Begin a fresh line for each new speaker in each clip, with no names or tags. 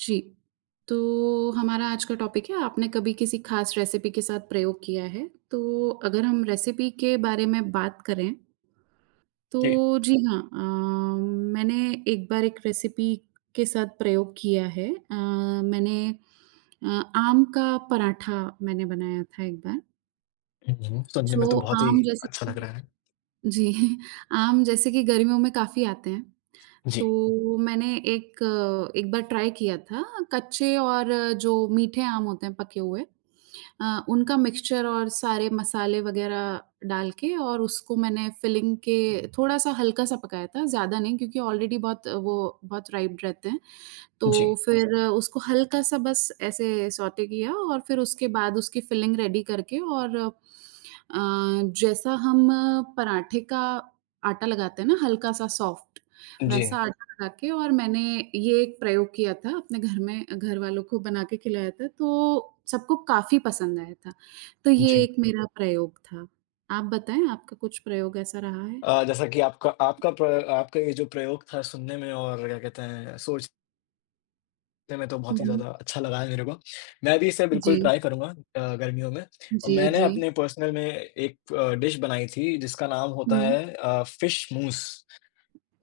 जी। तो हमारा आज का टॉपिक है, आपने कभी किसी खास रेसिपी के साथ प्रयोग किया है? तो अगर हम रेसिपी के बारे में बात करें तो
जी।
जी हाँ, मैंने एक बार एक रेसिपी के साथ प्रयोग किया है। मैंने अ, आम का पराठा मैंने बनाया था एक बार।
हुँ, सुनने में तो
जो
बहुत ही
आम जैसे
अच्छा
कि
लग रहा है।
जी। आम जैसे कि गर्मियों में काफ़ी आते हैं,
जी,
तो मैंने एक एक बार ट्राई किया था कच्चे और जो मीठे आम होते हैं पके हुए, उनका मिक्सचर और सारे मसाले वगैरह डाल के और उसको मैंने फिलिंग के थोड़ा-सा हल्का-सा पकाया था, ज़्यादा नहीं क्योंकि ऑलरेडी बहुत वो बहुत राइप्ड रहते हैं। तो
जी,
फिर उसको हल्का-सा बस ऐसे सौटे किया और फिर उसके बाद उसकी फिलिंग रेडी करके और जैसा हम पराठे का आटा लगाते हैं ना हल्का-सा सॉफ्ट,
जी,
वैसा आटा लगा के और मैंने ये एक प्रयोग किया था अपने घर में, घर वालों को बना के खिलाया था, तो सबको काफ़ी पसंद आया था। तो ये
जी।
एक मेरा प्रयोग था। आप बताएँ, आपका कुछ प्रयोग ऐसा रहा है?
जैसा कि आपका आपका प्र आपका ये जो प्रयोग था सुनने में और क्या कहते हैं सोचने में तो
हुँ,
बहुत ही
हुँ।
ज़्यादा अच्छा लगा है मेरे को। मैं भी इसे बिल्कुल
जी,
ट्राई करूँगा गर्मियों में और
जी,
मैंने
जी।
अपने पर्सनल में एक डिश बनाई थी जिसका नाम होता
हुँ,
है फिश मूस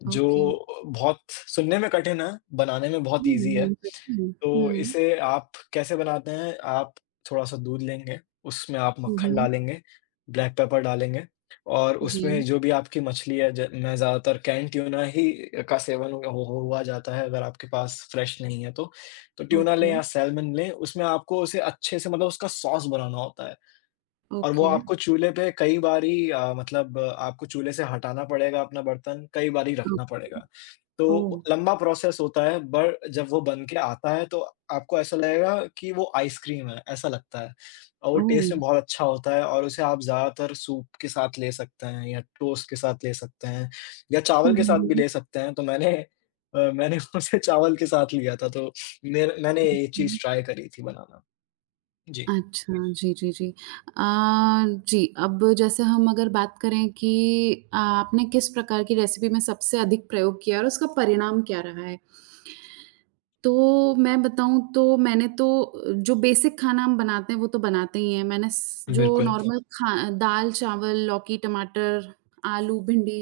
जो
ओके।
बहुत सुनने में कठिन है, बनाने में बहुत ईज़ी
हुँ,
है।
इंटरेस्टिंग।
तो
हुँ।
इसे आप कैसे बनाते हैं, आप थोड़ा-सा दूध लेंगे, उसमें आप
हुँ,
मक्खन
हुँ।
डालेंगे, ब्लैक पेपर डालेंगे और उसमें
जी,
जो भी आपकी मछली है, ज मैं ज़्यादातर कैन ट्यूना ही का सेवन हो हुआ जाता है अगर आपके पास फ्रेश नहीं है तो। तो ट्यूना लें
ओके,
या सैल्मन लें, उसमें आपको उसे अच्छे से मतलब उसका सॉस बनाना होता है। और वो
ओके।
आपको चूल्हे पे कई बारी मतलब आपको चूल्हे से हटाना पड़ेगा अपना बर्तन, कई बारी
अ,
रखना पड़ेगा।
ओह!
तो लंबा प्रोसेस होता है बट जब वो बन के आता है तो आपको ऐसा लगेगा कि वो आइसक्रीम है, ऐसा लगता है। और वो टेस्ट
ओह!
में बहुत अच्छा होता है और उसे आप ज़्यादातर सूप के साथ ले सकते हैं या टोस्ट के साथ ले सकते हैं या चावल
हुँ,
के
हुँ,
साथ भी
हुँ,
ले सकते हैं। तो मैंने उसे चावल के साथ लिया था तो मेर मैंने ये
हुँ।
चीज़ ट्राई करी थी बनाना। जी,
अच्छा, जी, जी, जी। अ, जी, अब जैसे हम अगर बात करें कि आपने किस प्रकार की रेसिपी में सबसे अधिक प्रयोग किया और उसका परिणाम क्या रहा है? तो मैं बताऊँ तो मैंने तो जो बेसिक खाना हम बनाते हैं वो तो बनाते ही हैं। मैंने स जो हुँ।
बिल्कुल।
नॉर्मल खा दाल, चावल, लौकी, टमाटर, आलू, भिंडी,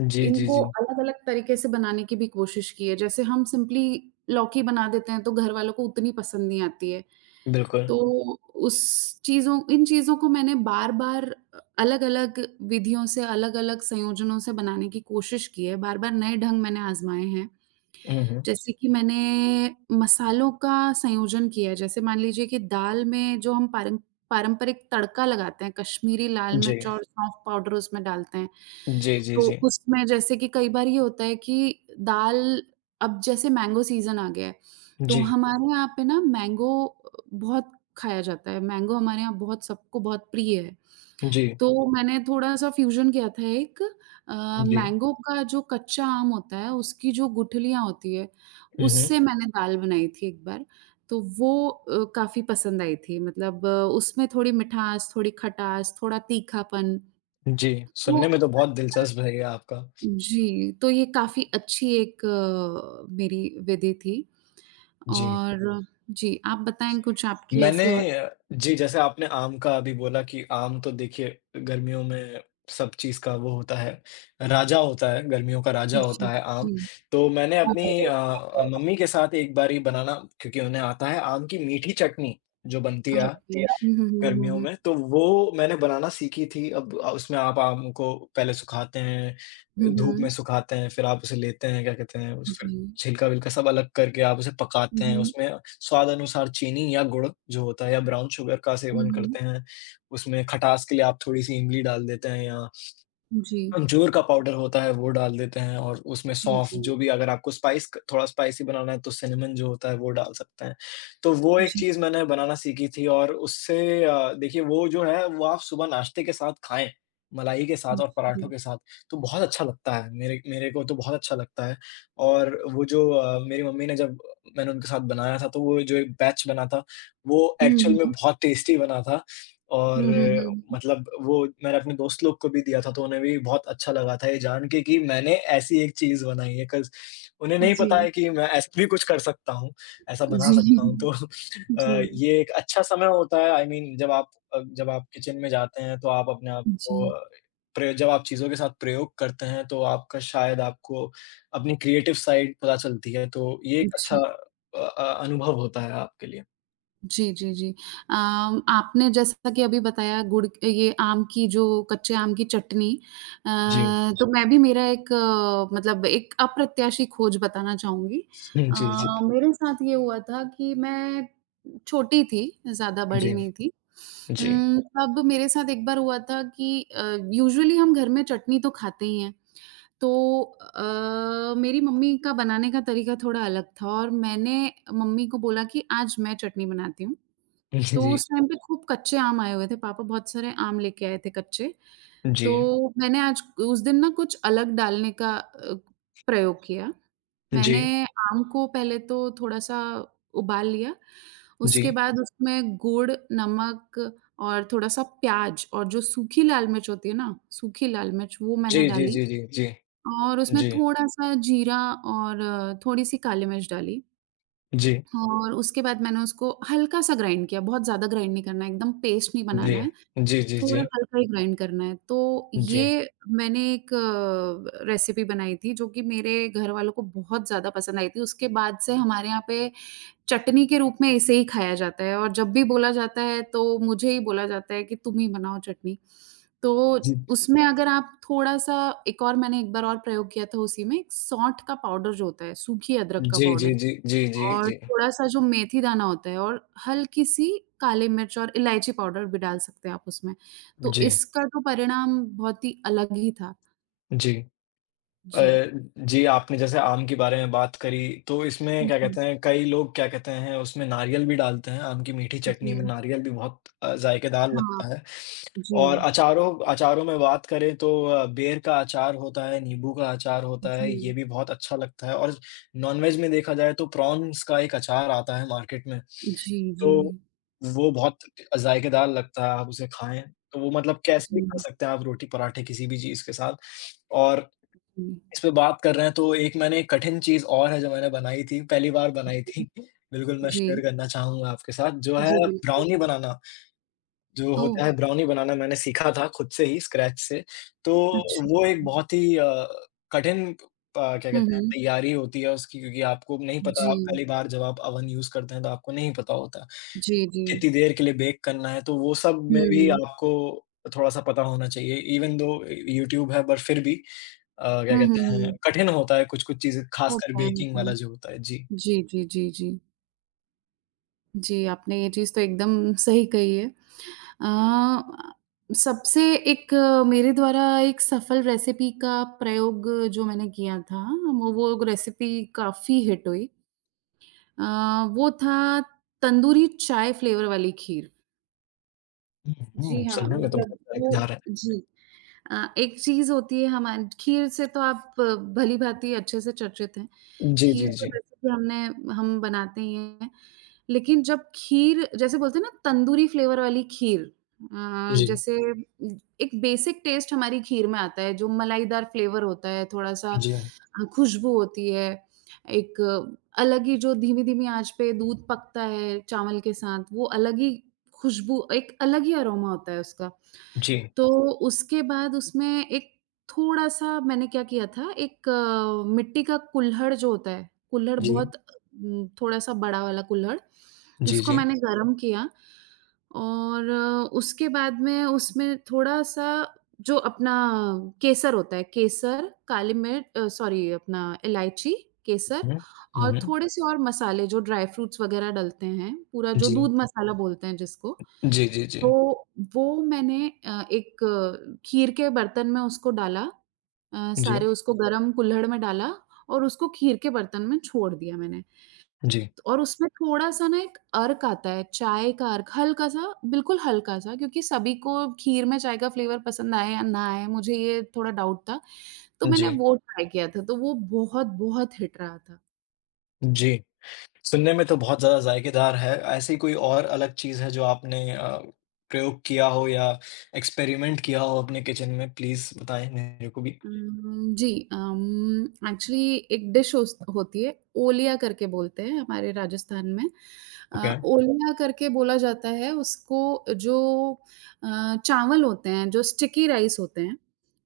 जी, जी,
इनको
जी।
अलग-अलग तरीके से बनाने की भी कोशिश की है। जैसे हम सिंपली लौकी बना देते हैं, तो घर वालों को उतनी पसंद नहीं आती है।
बिल्कुल।
तो उस चीज़ों इन चीज़ों को मैंने बार-बार अलग-अलग विधियों से, अलग-अलग संयोजनों से बनाने की कोशिश की है। बार-बार नए ढंग मैंने आज़माए हैं।
हुँ, हुँ।
जैसे कि मैंने मसालों का संयोजन किया है, जैसे मान लीजिए कि दाल में जो हम पारंपरिक तड़का लगाते हैं, कश्मीरी लाल
जी।
मिर्च और सौंफ पाउडर उसमें डालते हैं।
जी, जी,
तो
जी।
उसमें जैसे कि कई बार ये होता है कि दाल, अब जैसे मैंगो सीज़न आ गया है, तो
जी,
हमारे यहाँ पे ना मैंगो बहुत खाया जाता है। मैंगो हमारे यहाँ बहुत सबको बहुत प्रिय है।
जी,
तो मैंने थोड़ा-सा फ्यूज़न किया था एक
जी।
मैंगो का, जो कच्चा आम होता है, उसकी जो गुठलियाँ होती है,
हुँ, हुँ।
उससे मैंने दाल बनाई थी एक बार, तो वो काफ़ी पसंद आई थी। मतलब, उसमें थोड़ी मिठास, थोड़ी खटास, थोड़ा तीखापन,
जी,
तो
सुनने में तो बहुत दिलचस्प है ये आपका।
जी, तो ये काफ़ी अच्छी एक मेरी विधि थी
जी।
और जी, आप बताएँ कुछ आपकी
मैंने
ऐसी और।
जी, जैसे आपने आम का अभी बोला कि आम तो देखिए गर्मियों में सब चीज़ का वो होता है, राजा होता है, गर्मियों का राजा
जी,
होता है आम।
जी।
तो मैंने अपनी
ओके।
मम्मी के साथ एक बारी बनाना क्योंकि उन्हें आता है आम की मीठी चटनी जो बनती
हुँ,
है
हुँ, हुँ, हुँ,
गर्मियों
हुँ।
में, तो वो मैंने बनाना सीखी थी। अब उसमें आप आम को पहले सुखाते
हुँ,
हैं, धूप में
हुँ।
सुखाते हैं, फिर आप उसे लेते हैं, क्या कहते हैं, उस फिर
जी।
छिलका-विलका सब अलग करके आप उसे
हुँ,
पकाते हैं।
हुँ।
उसमें स्वाद अनुसार चीनी या गुड़ जो होता है या ब्राउन शुगर का
हुँ,
सेवन
हुँ।
करते हैं। उसमें खटास के लिए आप थोड़ी-सी इमली डाल देते हैं या
जी।
अंजूर का पाउडर होता है वो डाल देते हैं और उसमें
जी,
सौंफ जो
जी।
भी अगर आपको स्पाइस क थोड़ा स्पाइसी बनाना है तो सिनेमन जो होता है वो डाल सकते हैं। तो वो एक
जी,
चीज़ मैंने बनाना सीखी थी और उससे देखिए वो जो है वो आप सुबह नाश्ते के साथ खाएँ, मलाई के साथ और पराठों
जी।
के साथ तो बहुत अच्छा लगता है। मेरे मेरे को तो बहुत अच्छा लगता है और वो जो मेरी मम्मी ने जब मैंने उनके साथ बनाया था तो वो जो एक बैच बना था, वो
हुँ,
एक्चुअल में
हुँ।
बहुत टेस्टी बना था।
हुँ,
और
हुँ, हुँ, हुँ।
मतलब वो मैंने अपने दोस्त लोग को भी दिया था, तो उन्हें भी बहुत अच्छा लगा था ये जान के कि मैंने ऐसी एक चीज़ बनाई है। 'कॉज़ उन्हें नहीं
जी,
पता है कि मैं ऐसा भी कुछ कर सकता हूँ, ऐसा बना
जी,
सकता हूँ। तो
जी,
ये एक अच्छा समय होता है आई मीन जब आप किचन में जाते हैं तो आप अपने आप को
जी,
अ, प्रयो जब आप चीज़ों के साथ प्रयोग करते हैं तो आपका शायद आपको अपनी क्रिएटिव साइड पता चलती है। तो ये एक अच्छा
जी।
अनुभव होता है आपके लिए।
जी, जी, जी। आपने जैसा कि अभी बताया गुड़ ये आम की जो कच्चे आम की चटनी,
जी।
जी। तो मैं भी, मेरा एक मतलब एक अप्रत्याशी खोज बताना चाहूँगी।
हुँ,
अ,
जी, जी।
मेरे साथ ये हुआ था कि मैं छोटी थी, ज़्यादा
जी,
बड़ी नहीं थी।
जी।
तब मेरे साथ एक बार हुआ था कि यूजुअली हम घर में चटनी तो खाते ही हैं। तो मेरी मम्मी का बनाने का तरीका थोड़ा अलग था और मैंने मम्मी को बोला कि आज मैं चटनी बनाती हूँ।
जी,
तो
जी,
उस टाइम पे खूब कच्चे आम आए हुए थे, पापा बहुत सारे आम लेके आए थे कच्चे।
जी,
तो मैंने आज उस दिन ना कुछ अलग डालने का प्रयोग किया।
जी।
मैंने आम को पहले तो थोड़ा-सा उबाल लिया,
जी,
उसके बाद उसमें गुड़, नमक और थोड़ा-सा प्याज़ और जो सूखी लाल मिर्च होती है ना, सूखी लाल मिर्च वो
जी,
मैंने
जी,
डाली
जी,
और उसमें
जी,
थोड़ा-सा जीरा और थोड़ी-सी काली मिर्च डाली
जी, जी,
और उसके बाद मैंने उसको हल्का-सा ग्राइंड किया, बहुत ज़्यादा ग्राइंड नहीं करना है, एकदम पेस्ट नहीं
जी,
बनाना है।
जी, जी, जी, जी,
थोड़ा हल्का ही ग्राइंड करना है। तो ये मैंने एक रेसिपी बनाई थी जो कि मेरे घर वालों को बहुत ज़्यादा पसंद आई थी। उसके बाद से हमारे यहाँ पे चटनी के रूप में इसे ही खाया जाता है और जब भी बोला जाता है तो मुझे ही बोला जाता है कि तुम ही बनाओ चटनी। तो
जी,
उसमें अगर आप थोड़ा-सा एक और, मैंने एक बार और प्रयोग किया था उसी में, एक सौंठ का पाउडर जो होता है, सूखी अदरक का
जी, जी,
पाउडर।
जी, जी, जी, जी,
और
जी,
थोड़ा-सा जो मेथी दाना होता है और हल्की-सी काली मिर्च और इलायची पाउडर भी डाल सकते हैं आप उसमें। तो
जी।
इसका तो परिणाम बहुत ही अलग ही था।
जी अ,
जी।
जी, आपने जैसे आम के बारे में बात करी, तो इसमें क्या
जी,
कहते हैं, कई लोग क्या कहते हैं, उसमें नारियल भी डालते हैं, आम की मीठी
जी।
चटनी में नारियल भी बहुत जायकेदार
हाँ,
लगता है।
जी,
और
जी।
अचारों अचारों में बात करें तो बेर का अचार होता है, नींबू का अचार होता है, ये
जी,
भी बहुत अच्छा लगता है और नॉनवेज में देखा जाए तो प्रॉन्स का एक अचार आता है मार्केट में,
जी।
तो वो बहुत जायकेदार लगता है, आप उसे खाएँ। तो वो मतलब कैसे भी खा
जी,
सकते हैं आप रोटी, पराठे किसी भी चीज़ के साथ और
जी।
इस पे बात कर रहे हैं तो एक मैंने एक कठिन चीज़ और है जो मैंने बनाई थी, पहली बार बनाई थी। बिल्कुल मैं शेयर
जी,
करना चाहूँगा आपके साथ जो है
जी, बिल्कुल।
ब्राउनी बनाना, जो
ओह!
होता है ब्राउनी बनाना मैंने सीखा था खुद से ही स्क्रैच से। तो
अच्छा।
वो एक बहुत ही कठिन क्या
हुँ,
कहते हैं
हुँ।
तैयारी होती है उसकी क्योंकि आपको नहीं पता आप
जी,
पहली बार जब आप अवन यूज़ करते हैं तो आपको नहीं पता होता।
जी, जी।
कितनी देर के लिए बेक करना है तो वो सब में भी
हुँ।
आपको थोड़ा-सा पता होना चाहिए इवन दो यूट्यूब है पर फिर भी क्या
हुँ, हुँ,
कहते हैं,
हुँ।
कठिन होता है कुछ-कुछ चीज़ें, खासकर
होता है,
बेकिंग
होता
वाला
है।
जो होता है। जी।
जी, जी, जी, जी। जी, आपने ये चीज़ तो एकदम सही कही है। अ, सबसे एक मेरे द्वारा एक सफल रेसिपी का प्रयोग जो मैंने किया था, वो रेसिपी काफ़ी हिट हुई। अ, वो था तंदूरी चाय फ्लेवर वाली खीर।
हुँ,
जी
हुँ,
हाँ,
सुनने में तो
मतलब
बहुत
वो
मज़ेदार है।
जी। एक चीज़ होती है हमारी खीर से, तो आप भली-भाँति अच्छे से चर्चित हैं।
जी,
खीर
जी,
तो
जी।
वैसे भी हमने हम बनाते ही हैं। लेकिन जब खीर जैसे बोलते हैं ना तंदूरी फ्लेवर वाली खीर,
जी,
जैसे एक बेसिक टेस्ट हमारी खीर में आता है जो मलाईदार फ्लेवर होता है, थोड़ा-सा
जी,
खुशबू होती है, एक अलग ही जो धीमी-धीमी आँच पे दूध पकता है चावल के साथ, वो अलग ही खुशबू, एक अलग ही अरोमा होता है उसका।
जी,
तो उसके बाद उसमें एक थोड़ा-सा मैंने क्या किया था, एक मिट्टी का कुल्हड़ जो होता है, कुल्हड़
जी,
बहुत थोड़ा-सा बड़ा वाला कुल्हड़,
जी,
उसको
जी।
मैंने गरम किया और उसके बाद में उसमें थोड़ा-सा जो अपना केसर होता है, केसर, काली मिर्च, सॉरी अपना इलायची, केसर
हुँ,
और
हुँ,
थोड़े-से और मसाले जो ड्राई फ्रूट्स वगैरह डलते हैं, पूरा जो
जी।
दूध मसाला बोलते हैं जिसको,
जी, जी, जी।
तो वो मैंने एक खीर के बर्तन में उसको डाला,
जी,
सारे उसको गरम कुल्हड़ में डाला और उसको खीर के बर्तन में छोड़ दिया मैंने।
जी,
और उसमें थोड़ा-सा ना एक अर्क आता है, चाय का अर्क, हल्का-सा, बिल्कुल हल्का-सा क्योंकि सभी को खीर में चाय का फ्लेवर पसंद आए या ना आए, मुझे ये थोड़ा डाउट था, तो मैंने
जी,
वो ट्राई किया था, तो वो बहुत-बहुत हिट रहा था।
जी। सुनने में तो बहुत ज़्यादा जायकेदार है। ऐसी कोई और अलग चीज़ है जो आपने प्रयोग किया हो या एक्सपेरिमेंट किया हो अपने किचन में? प्लीज़ बताएँ मेरे को भी।
जी, एक्चुअली एक डिश होस होती है, ओलिया करके बोलते हैं हमारे राजस्थान में।
ओके।
ओलिया करके बोला जाता है उसको, जो अ, चावल होते हैं, जो स्टिकी राइस होते हैं,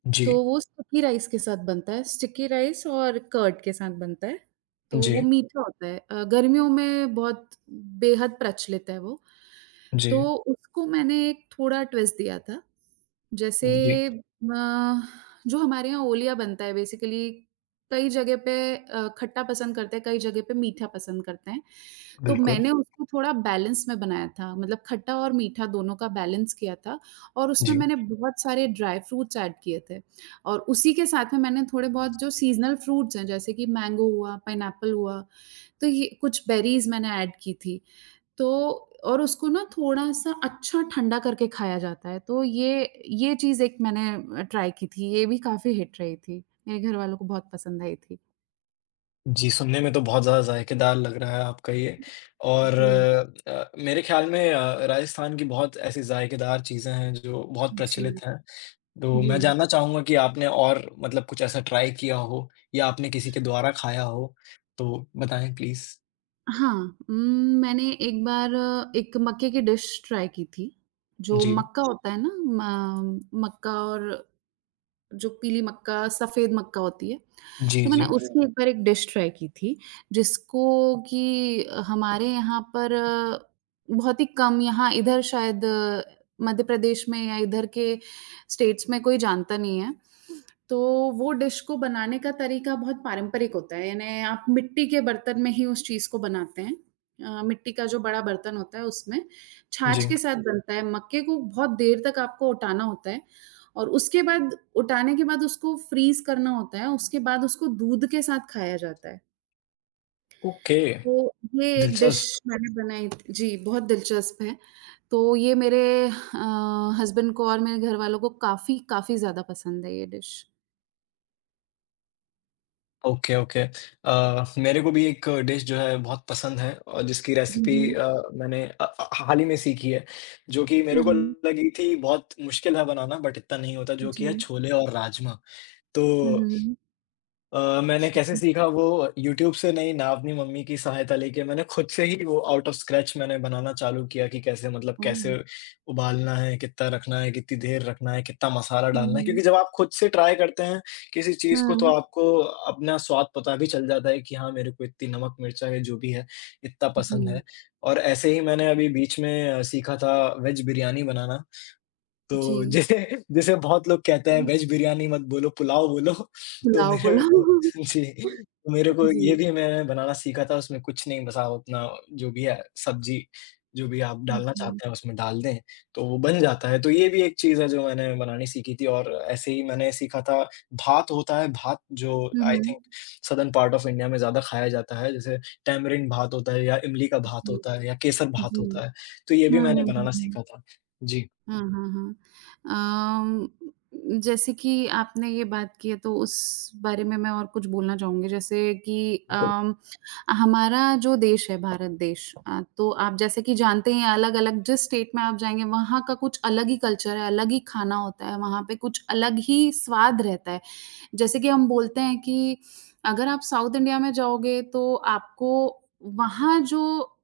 जी,
तो वो स्टिकी राइस के साथ बनता है, स्टिकी राइस और कर्ड के साथ बनता है, तो वो
जी,
मीठा होता है। गर्मियों में बहुत बेहद प्रचलित है वो, तो
जी,
उसको मैंने एक थोड़ा ट्विस्ट दिया था। जैसे,
जी।
अ, जो हमारे यहाँ ओलिया बनता है बेसिकली, कई जगह पे खट्टा पसंद करते हैं, कई जगह पे मीठा पसंद करते हैं। तो
बिल्कुल।
मैंने उसको थोड़ा बैलेंस में बनाया था, मतलब खट्टा और मीठा दोनों का बैलेंस किया था और उसमें
जी।
मैंने बहुत सारे ड्राई फ्रूट्स ऐड किए थे और उसी के साथ में मैंने थोड़े बहुत जो सीज़नल फ्रूट्स हैं, जैसे कि मैंगो हुआ, पाइनएप्पल हुआ, तो ये कुछ बेरीज़ मैंने ऐड की थी। तो, और उसको ना थोड़ा-सा अच्छा ठंडा करके खाया जाता है, तो ये चीज़ एक मैंने ट्राई की थी, ये भी काफ़ी हिट रही थी। मेरे घर वालों को बहुत पसंद आई थी।
जी, सुनने में तो बहुत ज़्यादा जायकेदार लग रहा है आपका ये और
जी,
मेरे ख़्याल में राजस्थान की बहुत ऐसी जायकेदार चीज़ें हैं जो बहुत प्रचलित
जी,
हैं। तो मैं
जी।
जानना चाहूँगा कि आपने और मतलब कुछ ऐसा ट्राई किया हो या आपने किसी के द्वारा खाया हो? तो बताएँ प्लीज़।
हाँ, उम, मैंने एक बार एक मक्के की डिश ट्राई की थी, जो
जी।
मक्का अच्छा। होता है ना, म मक्का और जो पीली मक्का, सफ़ेद मक्का होती है,
जी,
तो मैंने
जी।
उसकी हुँ। एक बार एक डिश ट्राई की थी, जिसको कि हमारे यहाँ पर बहुत ही कम, यहाँ इधर शायद मध्य प्रदेश में या इधर के स्टेट्स में कोई जानता नहीं है। तो वो डिश को बनाने का तरीका बहुत पारंपरिक होता है, यानी आप मिट्टी के बर्तन में ही उस चीज़ को बनाते हैं। मिट्टी का जो बड़ा बर्तन होता है उसमें छाछ
जी।
के साथ बनता है। मक्के को बहुत देर तक आपको उटाना होता है और उसके बाद उटाने के बाद उसको फ्रीज़ करना होता है, उसके बाद उसको दूध के साथ खाया जाता है।
ओके,
तो ये एक डिश
दिलचस्प।
मैंने बनाई थी जी, बहुत दिलचस्प है। तो ये मेरे अ, हस्बैंड को और मेरे घरवालों को काफ़ी, काफ़ी ज़्यादा पसंद है ये डिश।
Okay, okay. मेरे को भी एक डिश जो है बहुत पसंद है और जिसकी
हुँ,
रेसिपी
हुँ।
अ, मैंने हाल ही में सीखी है, जो कि मेरे
हुँ,
को
हुँ।
लगी थी बहुत मुश्किल है बनाना बट इतना नहीं होता जो कि
जी।
है छोले और राजमा।
हुँ, हुँ,
तो
हुँ।
मैंने कैसे सीखा वो यूट्यूब से नहीं, ना अपनी मम्मी की सहायता लेके मैंने खुद से ही वो आउट ऑफ स्क्रैच मैंने बनाना चालू किया कि कैसे
ओह!
उबालना है, कितना रखना है, कितनी देर रखना है, कितना मसाला
हुँ,
डालना है।
हुँ।
क्योंकि जब आप खुद से ट्राई करते हैं किसी चीज़ को तो
हाँ।
आपको अपना स्वाद पता भी चल जाता है कि हाँ, मेरे को इतनी नमक, मिर्चा है जो भी है, इतना
जी,
पसंद है। और ऐसे ही मैंने अभी बीच में सीखा था वेज बिरयानी बनाना।
जी।
तो जैसे जैसे बहुत लोग कहते हैं
हुँ,
वेज बिरयानी मत बोलो, पुलाव बोलो। तो
पुलाव
मेरे
पुलाव।
को जी, तो मेरे को ये
जी,
भी मैंने बनाना सीखा था, उसमें कुछ नहीं बस आप अपना जो भी है सब्ज़ी, जो भी आप डालना
जी।
चाहते हैं उसमें डाल दें, तो वो बन जाता है। तो ये भी एक चीज़ है जो मैंने बनानी सीखी थी और ऐसे ही मैंने सीखा था भात होता है, भात जो
हुँ,
आई
हुँ।
Think southern part of India में ज़्यादा खाया जाता है, जैसे टैमरिंड भात होता है या इमली का भात
जी,
होता है या केसर भात
जी।
होता है। तो ये भी
हुँ,
मैंने
हुँ, हुँ,
बनाना
हुँ।
सीखा था। जी,
हाँ, हाँ, हाँ। जैसे कि आपने ये बात की है तो उस बारे में मैं और कुछ बोलना चाहूँगी, जैसे कि
बिल्कुल।
हमारा जो देश है भारत देश, तो आप जैसे कि जानते ही हैं, अलग-अलग जिस स्टेट में आप जाएँगे वहाँ का कुछ अलग ही कल्चर है, अलग ही खाना होता है, वहाँ पे कुछ अलग ही स्वाद रहता है। जैसे कि हम बोलते हैं कि अगर आप साउथ इंडिया में जाओगे तो आपको वहाँ जो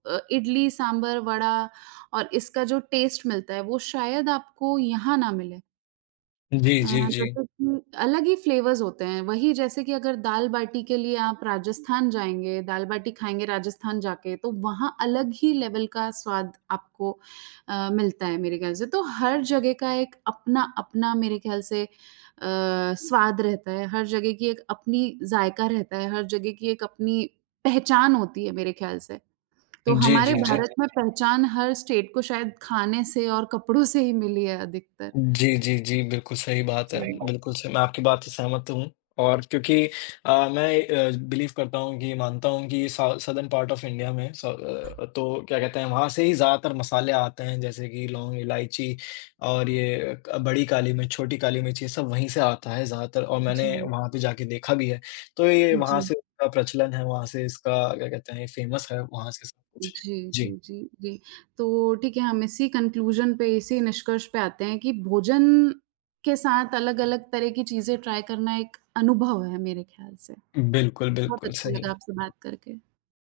इडली, सांभर, वड़ा और इसका जो टेस्ट मिलता है वो शायद आपको यहाँ ना मिले।
जी,
अ,
जी, जी।
जैसे कि अलग ही फ्लेवर्स होते हैं। वही जैसे कि अगर दाल-बाटी के लिए आप राजस्थान जाएँगे, दाल-बाटी खाएँगे राजस्थान जाके, तो वहाँ अलग ही लेवल का स्वाद आपको मिलता है मेरे ख़्याल से। तो हर जगह का एक अपना-अपना मेरे ख़्याल से स्वाद रहता है। हर जगह की एक अपनी जायका रहता है, हर जगह की एक अपनी पहचान होती है मेरे ख़्याल से। तो
जी,
हमारे जी।
जी, जी।
भारत में पहचान हर स्टेट को शायद खाने से और कपड़ों से ही मिली है अधिकतर।
जी, जी, जी, बिल्कुल सही बात है।
सही जी, बात
बिल्कुल स मैं आपकी बात से सहमत हूँ और क्योंकि मैं बिलीव करता हूँ कि मानता हूँ कि सा साउदर्न पार्ट ऑफ इंडिया में तो क्या कहते हैं, वहाँ से ही ज़्यादातर मसाले आते हैं, जैसे कि लौंग, इलायची और ये क बड़ी काली मिर्च, छोटी काली मिर्च, ये सब वहीं से आता है ज़्यादातर और
है।
मैंने
जी।
वहाँ पे जाके देखा भी है। तो ये वहाँ
जी,
से इसका प्रचलन है, वहाँ से इसका क्या कहते हैं, फेमस है, वहाँ से सब कुछ।
जी,
जी,
जी, जी, जी। तो ठीक है, हम इसी कन्क्लूज़न पे, इसी निष्कर्ष पे आते हैं कि भोजन के साथ अलग-अलग तरह की चीज़ें ट्राई करना एक अनुभव है मेरे ख्याल से।
बिल्कुल,
बहुत
बिल्कुल,
अच्छा
सही।
लगा आपसे बात करके।